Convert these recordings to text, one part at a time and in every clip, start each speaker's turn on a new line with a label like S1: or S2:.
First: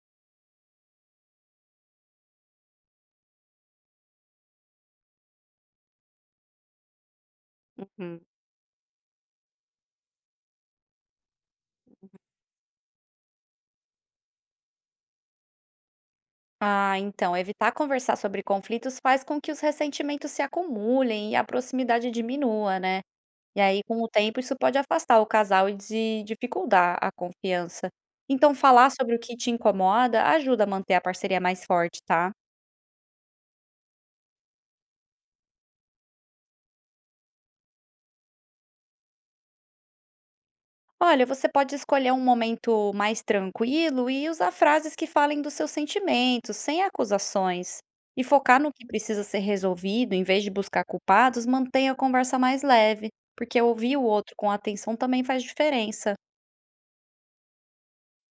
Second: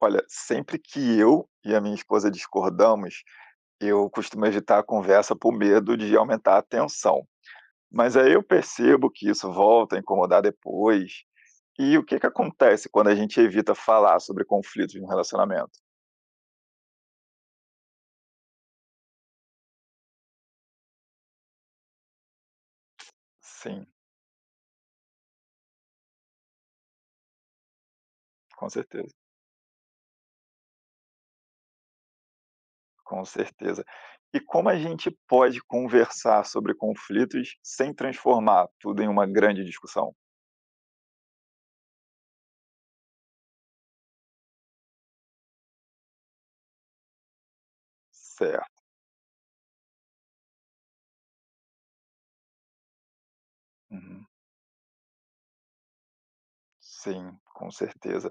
S1: Olha, sempre que eu e a minha esposa discordamos, eu costumo evitar a conversa por medo de aumentar a tensão. Mas
S2: Uhum.
S1: aí eu percebo que isso volta a incomodar depois. E o que que acontece quando a gente evita falar sobre conflitos no relacionamento?
S2: Ah, então, evitar conversar sobre conflitos faz com que os ressentimentos se acumulem e a proximidade diminua, né? E aí,
S1: Sim,
S2: com o tempo, isso pode afastar o casal e de dificultar a confiança. Então,
S1: com
S2: falar
S1: certeza,
S2: sobre o que te incomoda ajuda a manter a parceria mais forte, tá?
S1: com certeza. E como a gente pode conversar sobre conflitos sem transformar tudo em uma grande discussão?
S2: Olha, você pode escolher um momento mais tranquilo e usar frases que falem dos seus sentimentos, sem acusações. E focar no
S1: Certo.
S2: que precisa ser resolvido, em vez de buscar culpados, mantenha a conversa mais leve, porque ouvir o
S1: Uhum.
S2: outro com atenção também faz diferença.
S1: Sim, com certeza.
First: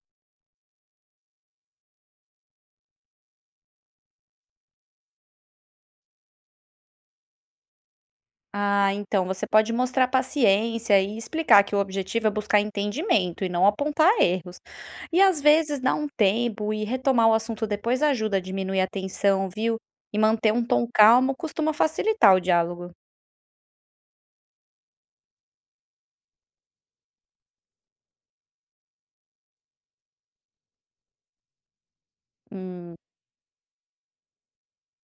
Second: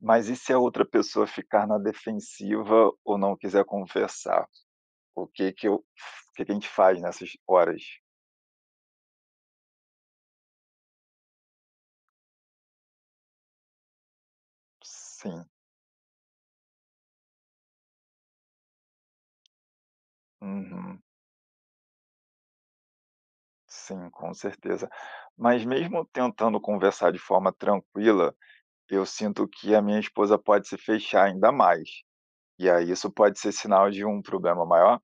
S1: Mas e se a outra pessoa ficar na defensiva ou não quiser conversar? O que que eu o que que a gente faz nessas horas?
S2: Ah, então você pode mostrar paciência e explicar que o objetivo é buscar entendimento e não apontar erros. E às
S1: Sim,
S2: vezes dar um tempo e retomar o assunto depois ajuda a diminuir a tensão, viu? E manter um tom
S1: uhum,
S2: calmo costuma facilitar o diálogo.
S1: sim, com certeza. Mas mesmo tentando conversar de forma tranquila, eu sinto que a minha esposa pode se fechar ainda mais, e aí
S2: Hum,
S1: isso pode ser sinal de um problema maior?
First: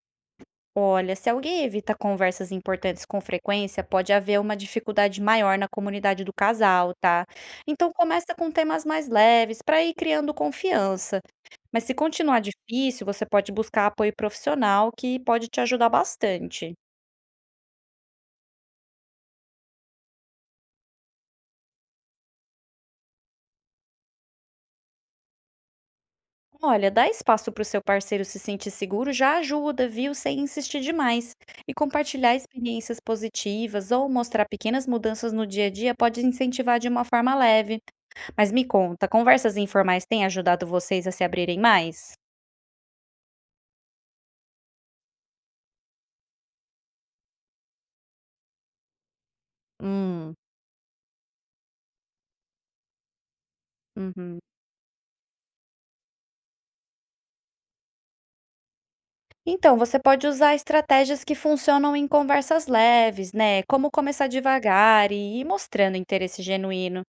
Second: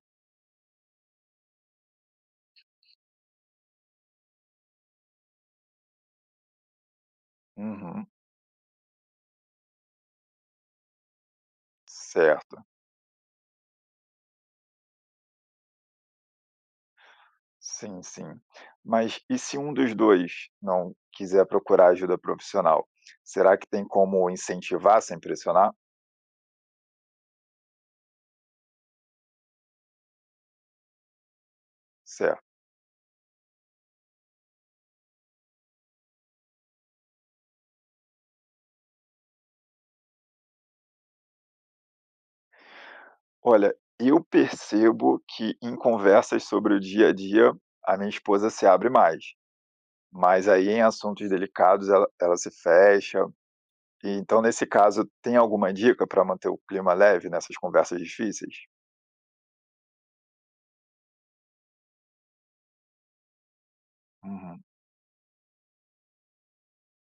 S2: olha, se alguém evita conversas importantes com frequência, pode haver uma dificuldade maior na comunidade do casal, tá? Então
S1: Uhum,
S2: começa com temas mais leves para ir criando confiança. Mas se continuar
S1: certo.
S2: difícil, você pode buscar apoio profissional que pode te ajudar bastante.
S1: Sim, sim. Mas e se um dos 2 não quiser procurar ajuda profissional? Será que tem como incentivar sem pressionar?
S2: Olha, dar espaço para o seu parceiro se sentir seguro já ajuda, viu? Sem insistir demais. E compartilhar
S1: Certo.
S2: experiências positivas ou mostrar pequenas mudanças no dia a dia pode incentivar de uma forma leve. Mas me conta, conversas informais têm ajudado vocês a se abrirem mais?
S1: Olha, eu percebo que em conversas sobre o dia a dia, a minha esposa se abre mais,
S2: Hum,
S1: mas aí em assuntos delicados ela se fecha. E então
S2: uhum.
S1: nesse caso, tem alguma dica para manter o clima leve nessas conversas difíceis?
S2: Então, você pode usar estratégias que funcionam em conversas leves, né? Como começar
S1: Uhum.
S2: devagar e ir mostrando interesse genuíno.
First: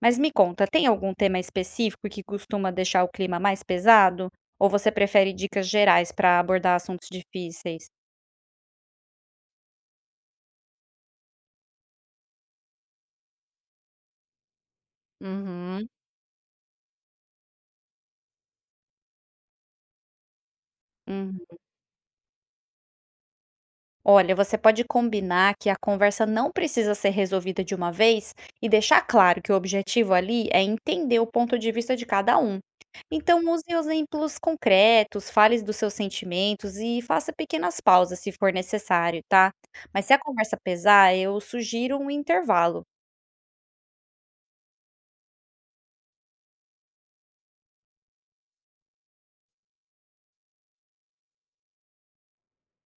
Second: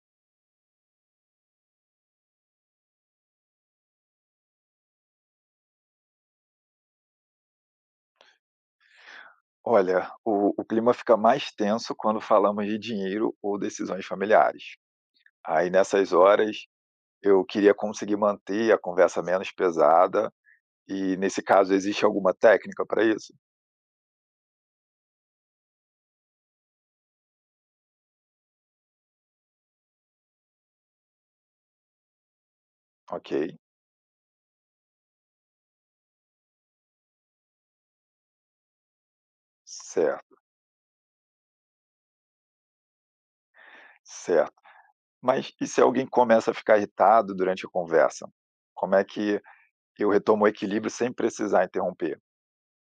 S2: Mas me conta, tem algum tema específico que costuma deixar o clima mais pesado? Ou você prefere dicas gerais para abordar assuntos difíceis?
S1: Olha, o clima fica mais tenso quando falamos de dinheiro ou decisões familiares. Aí
S2: Uhum.
S1: nessas horas, eu queria conseguir manter a conversa menos pesada e, nesse
S2: Uhum.
S1: caso, existe alguma técnica para isso?
S2: Olha, você pode combinar que a conversa não precisa ser resolvida de uma vez e deixar claro que o objetivo ali é entender o ponto de vista de cada um.
S1: Ok,
S2: Então, use exemplos concretos, fale dos seus sentimentos e faça pequenas pausas se for necessário, tá? Mas se a
S1: certo,
S2: conversa pesar, eu sugiro um intervalo.
S1: certo. Mas e se alguém começa a ficar irritado durante a conversa? Como é que eu retomo o equilíbrio sem precisar interromper?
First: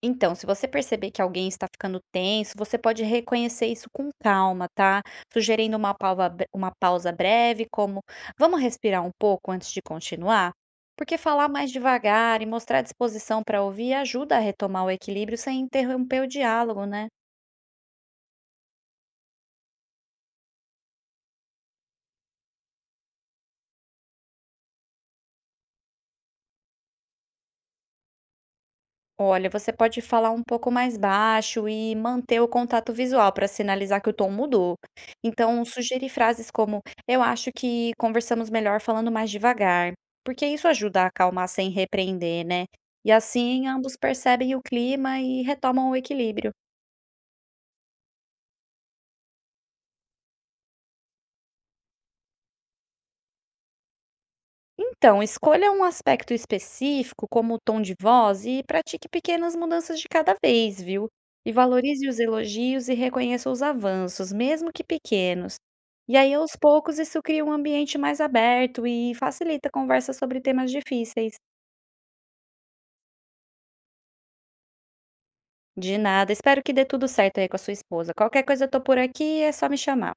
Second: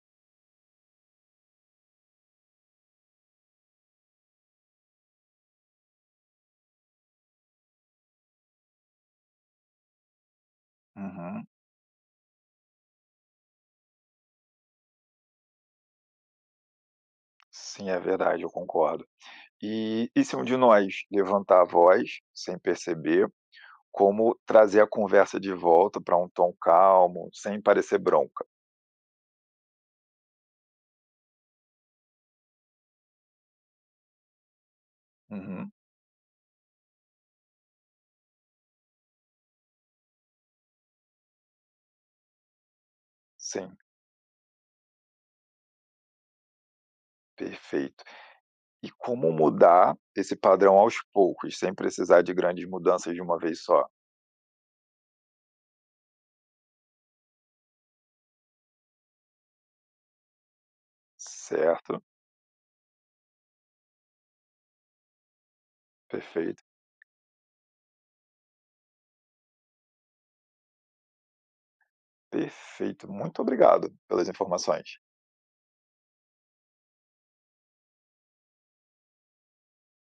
S2: Então, se você perceber que alguém está ficando tenso, você pode reconhecer isso com calma, tá? Sugerindo uma pausa, uma pausa breve, como vamos respirar um pouco antes de continuar? Porque
S1: Uhum,
S2: falar mais devagar e mostrar disposição para ouvir ajuda a retomar o equilíbrio sem interromper o diálogo, né?
S1: sim, é verdade, eu concordo. E se um de nós levantar a voz sem perceber, como trazer a conversa de volta para um tom calmo, sem parecer bronca?
S2: Olha, você pode falar um pouco mais baixo e manter o contato visual para sinalizar que o tom mudou. Então,
S1: Uhum,
S2: sugerir frases como: eu acho que conversamos melhor falando mais devagar, porque isso ajuda a acalmar sem repreender, né? E assim
S1: sim,
S2: ambos percebem o clima e retomam o equilíbrio.
S1: perfeito. E como mudar esse padrão aos poucos, sem precisar de grandes mudanças de uma vez só.
S2: Então, escolha um aspecto específico, como o tom de voz, e pratique pequenas mudanças de cada vez, viu? E
S1: Certo,
S2: valorize os elogios e reconheça os avanços, mesmo que pequenos. E aí, aos
S1: perfeito,
S2: poucos, isso cria um ambiente mais aberto e facilita a conversa sobre temas difíceis.
S1: perfeito. Muito obrigado pelas informações.
S2: De nada, espero que dê tudo certo aí com a sua esposa. Qualquer coisa, eu tô por aqui, é só me chamar.